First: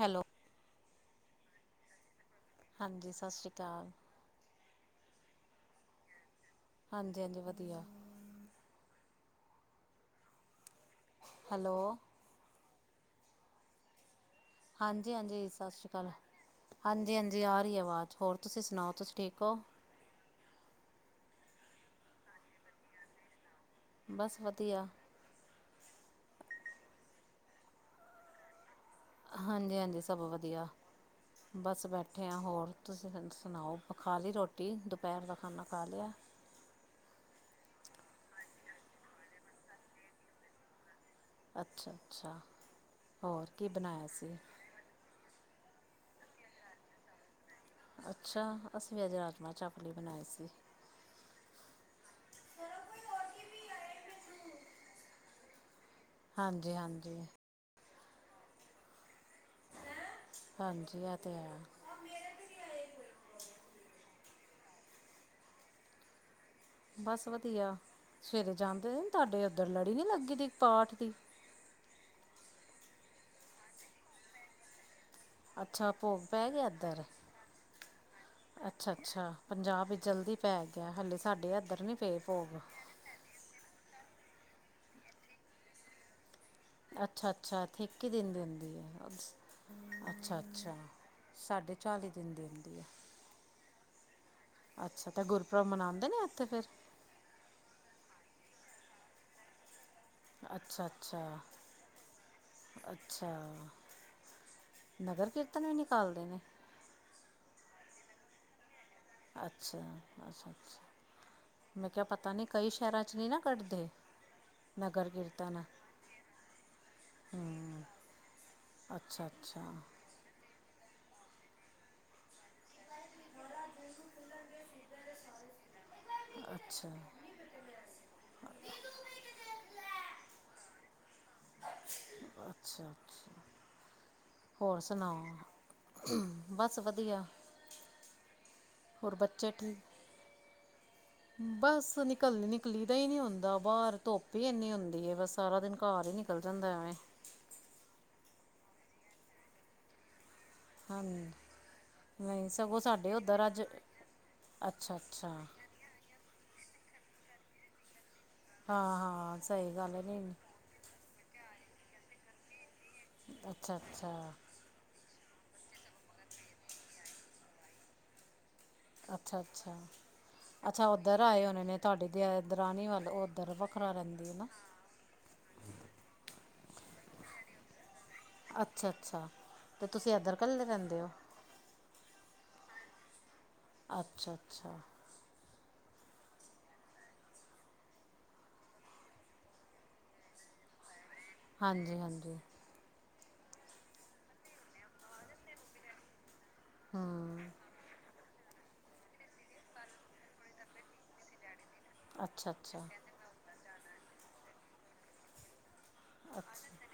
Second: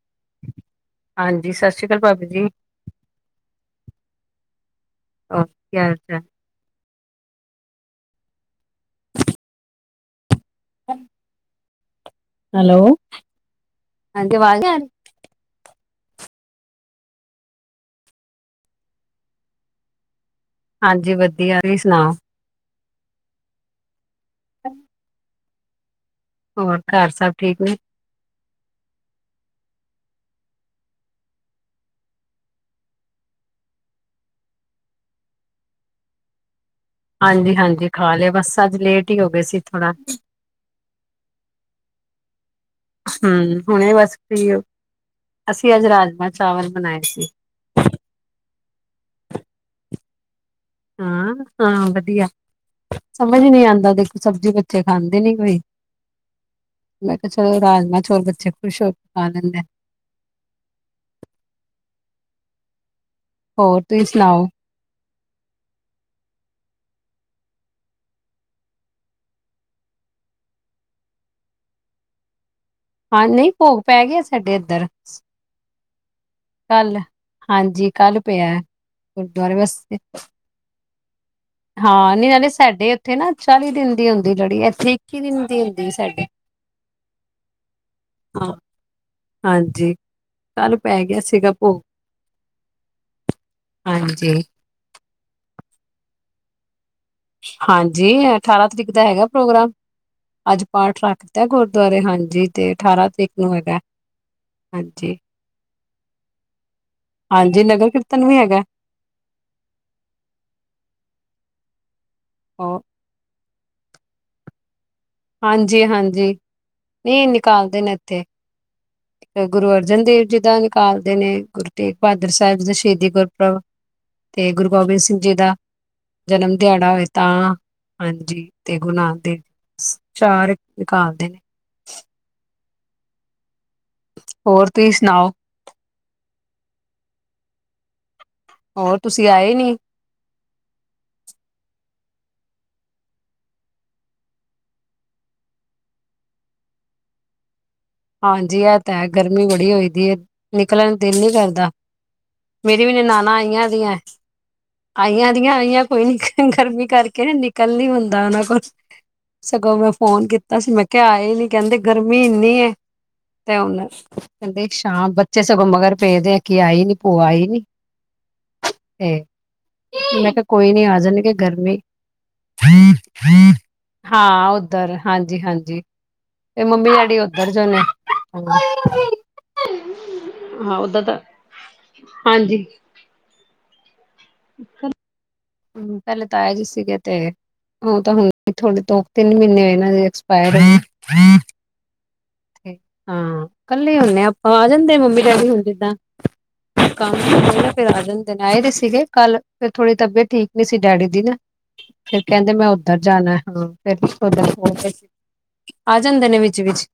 Hello ਹਾਂਜੀ, ਸਤਿ ਸ੍ਰੀ ਕਾਲ ਭਾਬੀ ਜੀ। ਹਾਂਜੀ, ਸਤਿ ਸ਼੍ਰੀ ਕਾਲ। ਹੋਰ, ਕੀ ਹਾਲ ਚਾਲ? ਹਾਂਜੀ-ਹਾਂਜੀ, ਵਦੀਆ। ਹੰ ਹਲੋ ਹੈਲੋ, ਹਾਂਜੀ ਅਵਾਜ ਨੀ ਆਰੀ? ਹਾਂਜੀ-ਹਾਂਜੀ, ਸਤਿ ਸ਼੍ਰੀ ਕਾਲ। ਹਾਂਜੀ-ਹਾਂਜੀ, ਆ ਰੀ ਏ ਅਵਾਜ। ਹੋਰ ਤੁਸੀਂ ਸੁਣਾਓ, ਤੁਸੀਂ ਠੀਕ ਹੋ? ਹਾਂਜੀ ਵਦੀਆ, ਤੁਸੀ ਸੁਣਾਓ ਬਸ, ਵਦੀਆ। ਹੋਰ, ਘਰ ਸਭ ਠੀਕ ਨੇ? ਹਾਂਜੀ-ਹਾਂਜੀ, ਸਭ ਵਦੀਆ। ਬਸ, ਬੈਠੇ ਹਾਂ, ਹੋਰ ਤੁਸੀਂ ਸੁਣਾਓ। ਖਾ ਲਈ ਰੋਟੀ, ਦੁਪੈਰ ਦਾ ਖਾਣਾ ਖਾ ਲਿਆ? ਹਾਂਜੀ-ਹਾਂਜੀ, ਖਾ ਲਿਆ। ਬਸ ਅੱਜ ਲੇਟ ਹੀ ਹੋ ਗਏ ਸੀ, ਥੋੜਾ। ਅੱਛਾ -ਅੱਛਾ, ਹੋਰ ਹਮ ਕੀ ਹੁਣੇ ਬਣਾਇਆ ਬਸ ਸੀ? ਫ੍ਰੀ ਹੋ, ਅਸੀਂ ਅੱਜ ਰਾਜਮਾ ਚਾਵਲ ਬਣਾਏ ਸੀ। ਅੱਛਾ, ਅਸੀਂ ਵੀ ਅੱਜ ਰਾਜਮਾਂ ਚਾਹਲ ਈ ਬਣਾਏ ਸੀ। ਹਾਂ-ਹਾਂ ਵਧੀਆ। ਸਮਝ ਨਹੀਂ ਆਂਦਾ ਦੇਖੋ ਸਬਜ਼ੀ ਬੱਚੇ ਖਾਂਦੇ ਨੀ ਕੋਈ। ਹਾਂਜੀ ਮੈਂ ਹਾਂਜੀ ਕਿਆ ਚਲੋ ਰਾਜਮਾਂ ਚੋਲ ਬੱਚੇ ਖੁਸ਼ ਹੋ ਕੇ ਖਾ ਲੈਂਦੇ ਐ। ਹਾਂਜੀ, ਆ ਤੇ ਹੈ। ਐ ਮੇਰੇ ਤੇ ਕੀ ਆਇਆ ਈ। ਹੋਰ, ਤੁਸੀਂ ਸੁਣਾਓ। ਬਸ ਵਧੀਆ, ਸਵੇਰੇ ਜਾਂਦੇ ਓ ਤੁਹਾਡੇ ਓਧਰ ਲੜੀ ਨੀ ਲੱਗਦੀ ਪਾਠ ਦੀ? ਹਾਂ, ਨਈ ਭੋਗ ਪੈ ਗਿਆ, ਸਾਡੇ ਇੱਧਰ। ਅੱਛਾ, ਭੋਗ ਪੈ ਗਿਆ, ਕੱਲ ਇੱਧਰ। ਹਾਂਜੀ ਕੱਲ ਪਿਆ ਅੱਛਾ-ਅੱਛਾ, ਗੁਰਦੁਆਰੇ ਵਾਸਤੇ ਪੰਜਾਬ ਇੱਚ ਜਲਦੀ ਪੈ ਗਿਆ। ਹਲੇ ਸਾਡੇ ਐਦਰ [unintelligible] ਫੇਰ ਭੋਗ। ਓਥੇ ਨਾ ਚਾਲੀ ਦਿਨ ਦੀ ਹੁੰਦੀ ਏ ਲੜੀ, ਐਥੇ ਇੱਕੀ ਦਿਨ ਦੀ ਹੁੰਦੀ ਏ, ਸਾਡੇ। ਅੱਛਾ-ਅੱਛਾ, ਐਥੇ ਇੱਕੀ ਦਿਨ ਦੀ ਹਾਂ ਹੁੰਦੀ ਹੈ, ਹਾਂਜੀ ਅੱਛਾ ਕੱਲ -ਅੱਛਾ। ਪੈ ਗਿਆ ਸੀਗਾ ਸਾਢੇ ਭੋਗ ਚਾਲੀ ਦਿਨ ਦੀ ਹੁੰਦੀ ਹੈ। ਹਾਂਜੀ ਅੱਛਾ ਤੇ ਗੁਰਪੁਰਬ ਮਨਾਦੇ ਨੇ ਐਥੇ ਫਿਰ ਹਾਂਜੀ ਅਠਾਰਾਂ ਤਰੀਕ ਦਾ ਹੈਗਾ ਪ੍ਰੋਗਰਾਮ। ਅੱਜ ਅੱਛਾ ਪਾਠ ਅੱਛਾ ਰੱਖਤਾ ਗੁਰਦੁਆਰੇ ਹਾਂਜੀ ਤੇ ਅਠਾਰਾਂ ਤਰੀਕ ਅੱਛਾ ਨੂੰ ਹੈਗਾ। ਹਾਂਜੀ ਨਗਰ ਕੀਰਤਨ ਵੀ ਨਿਕਾਲਦੇ ਨੇ ਹਾਂਜੀ ਨਗਰ ਕੀਰਤਨ ਵੀ ਹੈਗਾ। ਅੱਛਾ-ਅੱਛਾ-ਅੱਛਾ ਮੈਂ ਕੇਹਾ ਪਤਾ ਨੀ ਕਈ ਉਹ ਸ਼ਹਿਰਾਂ ਚ ਨੀ ਨਾ ਕੱਡਦੇ ਨਗਰ ਕੀਰ ਹਾਂਜੀ-ਹਾਂਜੀ ਨਹੀਂ ਨਿਕਾਲਦੇ ਹਮ ਨੇ ਐਥੇ। ਅੱਛਾ ਤੇ ਅੱਛਾ ਗੁਰੂ ਅਰਜਨ ਦੇਵ ਜੀ ਦਾਂ ਨਿਕਾਲਦੇ ਨੇ। ਬਹਾਦਰ ਸਾਹਿਬ ਦਾ ਸ਼ਹੀਦੀ ਗੁਰਪਰਬ। ਤੇ ਗੁਰੂ ਗੋਬਿੰਦ ਸਿੰਘ ਜੀ ਦਾ ਜਨਮ ਅੱਛਾ ਦਿਹਾੜਾ ਹੋਏ ਤਾਂ ਹਾਂਜੀ ਤੇ ਗੁਰੂ ਨਾਨਕ ਦੇਵ ਜੀ ਚਾਰ ਨਿਕਾਲਦੇ ਨੇ। ਅੱਛਾ-ਅੱਛਾ। ਹੋਰ ਸੁਣਾਓ ਬਸ ਵਧੀਆ। ਹੋਰ ਤੁਸੀਂ ਬੱਚੇ ਆਏ ਨੀ ਠੀਕ ਬਸ ਨਿਕਲ ਨਿਕਲੀ ਦਾ ਈ ਨੀ ਹੁੰਦਾ ਬਾਰ ਧੁੱਪ ਈ ਇਨੀ ਹੁੰਦੀ ਏ ਬਸ ਸਾਰਾ ਦਿਨ ਘਾਰ ਈ ਨੀ- ਨਿਕਲ ਜਾਂਦਾ ਐਵੇ। ਹਾਂਜੀ ਐ ਤਾਂ ਐ ਗਰਮੀ ਬੜੀ ਹੋਈ ਦੀ ਏ। ਨਿਕਲਣ ਦਿਲ ਹਾਂਜੀ ਨੀ ਕਰਦਾ ਨਹੀਂ ਸਗੋਂ ਮੇਰੀ ਵੀ ਸਾਡੇ ਨਨਾਣਾ ਉੱਧਰ ਅੱਜ ਆਈਆਂ ਦੀਆਂ। ਅੱਛਾ ਅੱਛਾ ਆਈਆਂ ਦੀਆਂ ਆਈਆਂ ਕੋਈ ਨੀ ਗਰਮੀ ਕਰਕੇ ਨਿਕਲ ਨੀ ਹੁੰਦਾ ਓਨਾਂ ਕੋਲ ਹਾਂ ਹਾਂ ਸਹੀ ਸਗੋਂ ਮੈਂ ਗੱਲ ਹੈ ਫੋਨ ਨਹੀਂ ਕੀਤਾ ਸੀ ਮੈਂ ਕੇਆ ਆਏ ਨੀ ਕਹਿੰਦੇ ਗਰਮੀ ਇੰਨੀ ਏ ਤੇ ਅੱਛਾ ਹੁਣ ਅੱਛਾ ਸ਼ਾਮ ਬੱਚੇ ਸਗੋਂ ਮਗਰ ਪੇਦੇ ਕਿ ਆਈ ਨੀ ਭੂਆ ਆਈ ਨੀ [unintelligible] ਮੈਂ ਕਿਹਾ ਕੋਈ ਨੀ ਅੱਛਾ-ਅੱਛਾ-ਅੱਛਾ ਆ ਉੱਧਰ ਜਾਣਗੇ ਆਏ ਹੋਣੇ ਗਰਮੀ ਨੇ ਤਿਡੀ ਦ ਦਰਾਣੀ ਵੱਲ ਉੱਧਰ ਵਖਰਾ ਰੈੰਦੀ ਏ ਨਾ। ਹਾਂਜੀ-ਹਾਂਜੀ ਤੇ ਮੰਮੀ-ਡੈਡੀ ਉੱਧਰ ਜੋ ਨੇ। ਅੱਛਾ-ਅੱਛਾ ਤੇ ਤੁਸੀਂ ਐਦਰ ਕੱਲੇ ਹਾਂ ਰੈੰਦੇ ਓਦਾਂ ਓ। ਤਾਂ ਹਾਂਜੀ। ਅੱਛਾ-ਅੱਛਾ। ਪੈਲੇ ਤਾਯਾ ਜੀ ਸੀਗੇ ਤੇ ਓ ਤਾਂ ਹੁਣ ਥੋੜੇ ਦੋ-ਤਿੰਨ ਮੀਨੇ ਹੋਏ ਨੇ ਹਜੇ ਐਕਸਪਾਯਰ‌ ਹੋਏ। ਹਾਂਜੀ-ਹਾਂਜੀ। ਹਾਂ ਕੱਲੇ ਹੁੰਣੇ ਆ। ਆ ਜਾਂਦੇ ਮੰਮੀ-ਡੈਡੀ ਹੁਣ ਜੀਦਾਂ ਕੰਮ ਹੂੰ ਫਿਰ ਆ ਜਾਂਦੇ ਨੇ ਆਏ ਦੇ ਸੀਗੇ ਕੱਲ੍ਹ। ਫਿਰ ਥੋੜ੍ਹੀ ਤਬੀਅਤ ਠੀਕ ਨੀ ਸੀ ਡੈਡੀ ਦੀ ਨਾ ਫਿਰ ਅੱਛਾ ਕੈੰਦੇ ਮੈਂ ਅੱਛਾ ਓਧਰ ਜਾਣਾ ਹਾਂ। ਫਿਰ ਤੁਸੀ ਓਧਰ ਪਹੂੰਚੇ ਆ ਜਾਂਦੇ ਨੇ ਅੱਛ ਵਿੱਚ-ਵਿੱਚ।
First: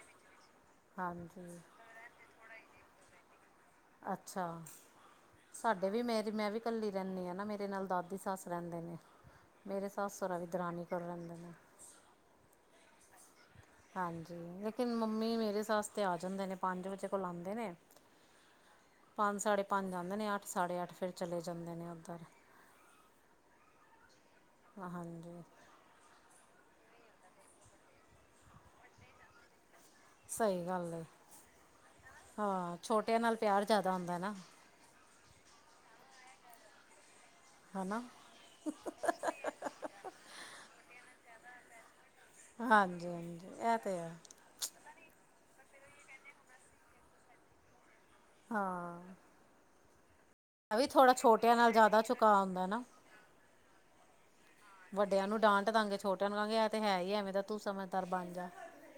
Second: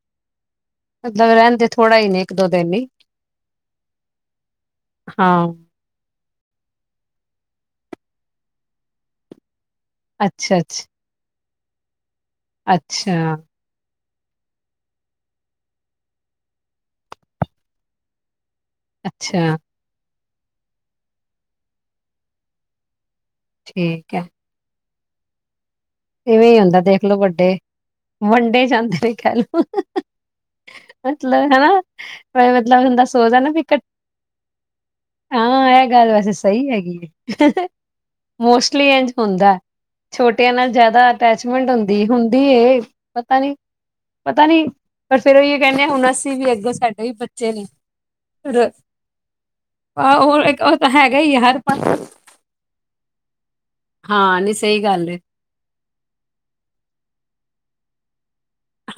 ਮਤਲਬ ਹਾਂਜੀ ਰਹਿੰਦੇ ਥੋੜਾ ਈ ਨੇ, ਇੱਕ-ਦੋ ਦਿਨ ਈ। ਅੱਛਾ ਸਾਡ ਵੀ ਮੇਰੀ ਮੈਂ ਵੀ ਕੱਲੀ ਰੈਣੀ ਆ ਨਾ। ਮੇਰੇ ਨਾਲ ਦਾਦੀ ਸੱਸ ਰੈੰਦੇ ਨੇ ਮੇਰੇ ਸਿਰ ਤੇ ਸੱਸ-ਸੋਰਾ ਵੀ ਅੱਛਾ, ਦਰਾਨੀ ਅੱਛਾ, ਕੋਲ ਰੈੰਦੇ ਨੇ। ਅੱਛਾ। ਹਾਂਜੀ, ਲੇਕਿਨ ਮੰਮੀ ਮੇਰੇ ਸੱਸ ਤੇ ਆ ਜਾਂਦੇ ਨੇ ਪੰਜ ਵਜੇ ਕੋਲ ਆਂਦੇ ਨੇ [inaudible] ਪੰਜ-ਸਾਢੇ ਪੰਜ ਆਂਦੇ ਨੇ, ਅੱਠ-ਸਾਡੇ ਅੱਠ ਫਿਰ ਚਲੇ ਜਾਂਦੇ ਨੇ ਓਧਰ। ਠੀਕ ਐ। ਹਾਂਜੀ ਇਵੇਂ ਹੀ ਹੁੰਦਾ ਦੇਖਲੋ ਵੱਡੇ ਵੰਡੇ ਜਾਂਦੇ ਵੀ ਕਹਿ ਲਓ, ਹ -ਹ, ਸਹੀ ਹ। ਗੱਲ ਹੈ ਮਤਲਬ ਹਨਾ ਮ ਹਾਂ ਮਤਲਬ ਬੰਦਾ ਛੋਟਿਆਂ ਨਾਲ ਸੋਚਦਾ ਨਾ ਵੀ ਪਿਆਰ ਕ ਜ਼ਿਆਦਾ ਹੁੰਦਾ ਨਾ ਹਾਂ ਇਹ ਗੱਲ ਵੈਸੇ ਸਹੀ ਹੈਗੀ ਹੈ, ਮੋਸਟਲੀ ਇੰਝ ਹੁੰਦਾ। ਛੋਟਿਆਂ ਨਾਲ ਜਾਦਾ ਅਟੈਚਮੈਂਟ ਹੁੰਦੀ ਏ ਹੁੰ। ਦੀ ਏ ਹਾਂਜੀ ਪਤਾ ਹਾਂਜੀ ਇਹ ਤੇ ਹੈ ਨੀ-ਪਤਾ ਨੀ ਪਰ ਫੇਰ ਉਹਿਓ ਕਹਿੰਨੇ ਹਾਂ ਹੁਣ ਅਸੀਂ ਵੀ ਅੱਗੇ ਸਾਡੇ ਵੀ ਬੱਚੇ ਨੇ ਫਿਰ ਹਾਂ ਆਹ ਉਹ ਇੱਕ ਉਹ ਤਾਂ ਹੈਗਾ ਹੀ ਆ ਹਰ ਪੰ ਤਾ ਆਉਂਦਾ ਨਾ। ਹਾਂ ਨੀ ਸਹੀ ਗੱਲ ਏ। ਵੱਡਿਆਂ ਨੂੰ ਡਾਂਟ ਦਾਂਗੇ ਛੋਟਿਆਂ ਨੂੰ ਕਹਾਂਗੇ ਕਿ ਇਹ ਹੈ ਹੀ ਐਵੇਂ ਦਾ ਤੂੰ ਸਮਝਦਾਰ ਬਣ ਜਾ।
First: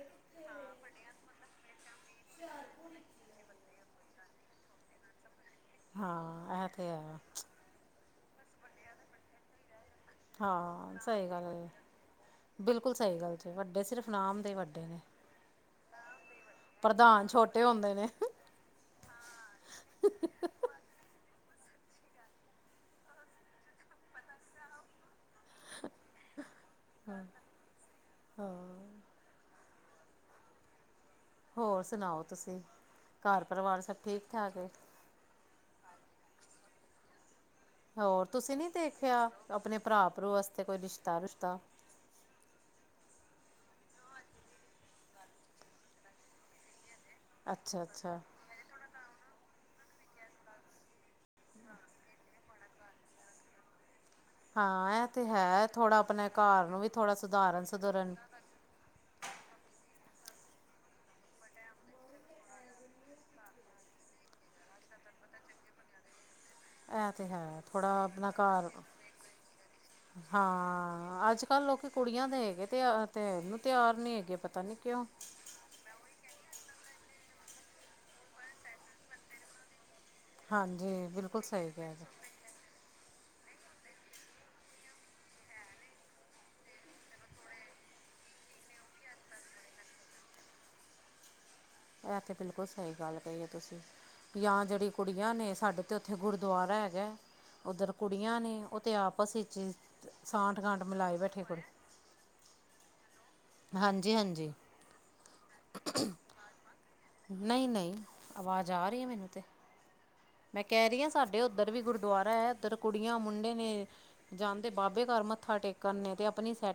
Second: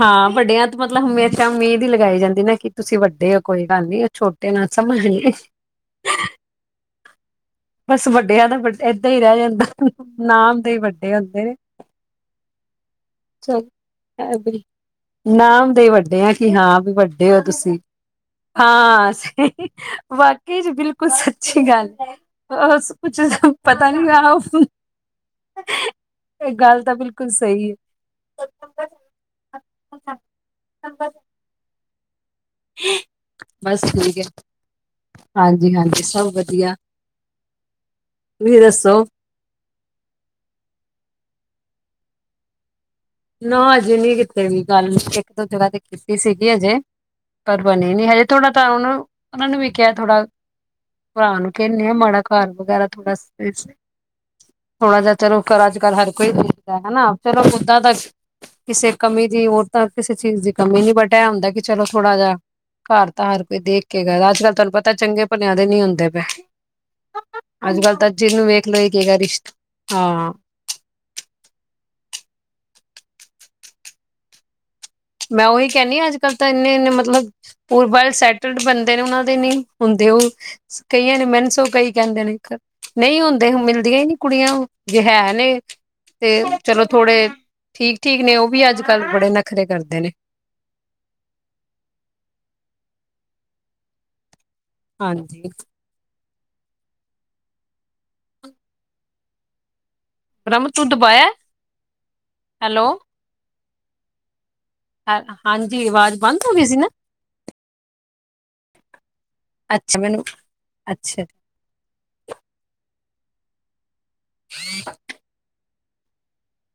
ਹਾਂ ਵੱਡਿਆਂ ਤੋਂ ਮਤਲਬ ਹਮੇਸ਼ਾ ਉਮੀਦ ਹੀ ਲਗਾਈ ਜਾਂਦੀ ਨਾ ਕਿ ਤੁਸੀਂ ਵੱਡੇ ਹੋ ਕੋਈ ਗੱਲ ਨੀ। ਛੋਟੇ ਨਾਲ ਸਮਝ ਨੀ ਏ। ਹਾਂ, ਇਹ ਤੇ ਹੈ। ਬਸ ਵੱਡਿਆਂ ਦਾ ਏਦਾਂ ਹੀ ਰਹਿ ਜਾਂਦਾ। ਨਾਮ ਦੇ ਹੀ ਹਾਂ, ਵੱਡੇ ਸਹੀ ਹੁੰਦੇ ਨੇ ਗੱਲ ਬਿਲਕੁਲ ਸਹੀ ਗੱਲ ਜੇ ਵੱਡੇ ਸਿਰਫ ਨਾਮ ਦੇ ਵੱਡੇ ਨੇ। ਨਾਮ ਦੇ ਹੀ ਵੱਡੇ ਆ ਕਿ ਹਾਂ ਵੀ ਪ੍ਰਧਾਨ ਵੱਡੇ ਹੋ ਛੋਟੇ ਤੁਸੀਂ। ਹੁੰਦੇ ਨੇ ਹਾਂ ਸਈ ਵਾਕੇਈ ਚ ਬਿਲਕੁਲ ਸੱਚੀ ਗੱਲ ਬਸ ਕੁਛ ਪਤਾ ਨਹੀ [unintelligible] ਉਸਨੂੰ ਇਹ ਗੱਲ ਤਾਂ ਬਿਲਕੁਲ ਸਹੀ ਹੈ। ਹਾਂ [inaudible] ਹੋਰ ਸੁਣਾਓ ਤੁਸੀਂ? ਘਰ ਬਸ ਪਰਿਵਾਰ ਸਭ ਠੀਕ ਹੈ ਠਾਕ ਹਾਂਜੀ-ਹਾਂਜੀ ਸਭ ਵਧੀਆ। ਹੋਰ ਤੁਸੀਂ ਨੀ ਦੇਖਿਆ ਆਪਣੇ ਭਰਾ-ਭਰੂ ਵਾਸਤੇ ਕੋਈ ਰਿਸ਼ਤਾ- ਰੁਸ਼ਤਾ? ਨਾ ਅਜੇ ਨਹੀਂ ਕਿਤੇ ਕੋਈ ਗੱਲ ਇੱਕ-ਦੋ ਜਗ੍ਹਾ ਤੇ ਕੀਤੀ ਸੀਗੀ ਹਜੇ। ਪਰ ਅੱਛਾ ਬਣੀ ਨੀ ਅੱਛਾ ਹਜੇ ਥੋੜਾ ਤਾਂ ਉਹਨੂੰ ਉਹਨਾਂ ਨੂੰ ਵੀ ਕਿਹਾ ਥੋੜਾ ਭਰਾ ਨੂੰ ਕਹਿੰਨੀ ਆ ਮਾੜਾ ਘਰ ਵਗੈਰਾ ਥੋੜਾ ਥੋੜਾ ਹਾਂ ਇਹ ਜਿਹਾ ਤੇ ਚਲੋ ਘਰ ਹੈ ਥੋੜ੍ਹਾ ਅੱਜ-ਕੱਲ੍ਹ ਹਰ ਆਪਣੇ ਕੋਈ ਘਰ ਦੇਖਦਾ ਨੂੰ ਵੀ ਹਨਾ ਥੋੜ੍ਹਾ ਸੁਧਾਰਨ ਉਦਾ ਦਾ ਸੁਧਰਨ ਕਿਸੇ ਕਮੀ ਦੀ, ਹੋ ਤਾਂ ਕਿਸੇ ਚੀਜ਼ ਦੀ ਕਮੀ ਨੀ ਬਟ ਇਹ ਹੁੰਦਾ ਕਿ ਚਲੋ ਥੋੜਾ ਜਿਹਾ ਘਰ ਤਾਂ ਹਰ ਕੋਈ ਦੇਖ ਕੇ ਕਰਦਾ ਅੱਜ-ਕੱਲ ਤੁਹਾਨੂੰ ਪਤਾ ਚੰਗੇ ਭਲਿਆ ਦੇ ਨੀ ਹੁੰਦੇ ਪਏ। ਇਹ ਤੇ ਹੈ ਅੱਜ ਥੋੜ੍ਹਾ ਕੱਲ੍ਹ ਤਾਂ ਆਪਣਾ ਜਿਹਨੂੰ ਘਰ ਵੇਖ ਲਓ ਇਹ ਕਹੇਗਾ ਰਿਸ਼ਤਾ ਹਾਂ ਹਾਂ ਅੱਜ ਕੱਲ ਲੋਕੀ ਕੁੜੀਆਂ ਦੇ ਕੇ ਤੇ ਆਰ ਦੇਣ ਨੂੰ ਤਿਆਰ ਨੀ ਹੈਗੇ ਪਤਾ ਨੀ ਕਿਉਂ? ਮੈਂ ਉਹੀ ਕਹਿੰਦੀ ਹਾਂ ਅੱਜ-ਕੱਲ੍ਹ ਤਾਂ ਇੰਨੇ-ਇੰਨੇ ਮਤਲਬ ਪ੍ਰੋਪਰ ਸੈਟਲਡ ਬੰਦੇ ਨੇ ਉਹਨਾਂ ਦੇ ਨੀ ਹੁੰਦੇ ਉਹ ਹਾਂਜੀ ਕਈਆਂ ਨੇ ਬਿਲਕੁਲ ਮੈਨੂੰ ਸਗੋਂ ਸਹੀ ਮੈਨੂੰ ਕਈ ਕਿਹਾ ਜੀ ਕਹਿੰਦੇ ਨੇ ਨਈ ਹੁੰਦੇ ਮਿਲਦੀਆਂ ਹੀ ਨੀ ਕੁੜੀਆ ਜੇ ਹੈ ਨੇ ਤੇ ਚਲੋ ਥੋੜੇ ਠੀਕ-ਠੀਕ ਨੇ ਉਹ ਵੀ ਅੱਜ ਕੱਲ ਬੜੇ ਨਖਰੇ ਕਰਦੇ ਨੇ। ਇਹ ਤੇੇ ਬਿਲਕੁਲ ਸਹੀ ਗੱਲ ਕਹੀ ਹੈ ਤੁਸੀ ਯਾ ਜਿਹੜੀ ਕੁੜੀਆਂ ਹਾਂਜੀ ਨੇ ਸਾਡੇ ਤੇ ਉੱਥੇ ਗੁਰਦੁਆਰਾ ਹੈਗਾ ਉੱਧਰ ਕੁੜੀਆਂ ਨੇ ਉਹ ਤੇ ਆਪਸ ਵਿੱਚ ਈ ਰਮ ਸਾਂਠ-ਗਾਂਠ ਤੂੰ ਮਿਲਾਈ ਦਬਾਇਆ ਬੈਠੀ ਕੁੜੀ, ਹੈਲੋ ਹਾਂਜੀ-ਹਾਂਜੀ। ਹਾਂਜੀ, ਆਵਾਜ਼ ਬੰਦ ਹੋ ਗਈ ਸੀ ਨਾ। ਨਈ-ਨਈ ਆਵਾਜ਼ ਆ ਰਹੀ ਹੈ ਮੈਨੂੰ ਤੇ, ਅੱਛਾ ਮੈਨੂੰ ਮੈਂ ਕਹ ਰਹੀ ਹਾਂ ਅੱਛਾ ਸਾਡੇ ਉ ਏਧਰ ਵੀ ਗੁਰਦੁਆਰਾ ਹੈ ਏਧਰ ਕੁੜੀਆਂ ਮੁੰਡੇ ਨੇ ਜਾਂਦੇ ਬਾਬੇ ਘਰ ਮੱਥਾ ਟੇਕ ਨ ਤੇ ਆਪਣੀ ਸੈਟ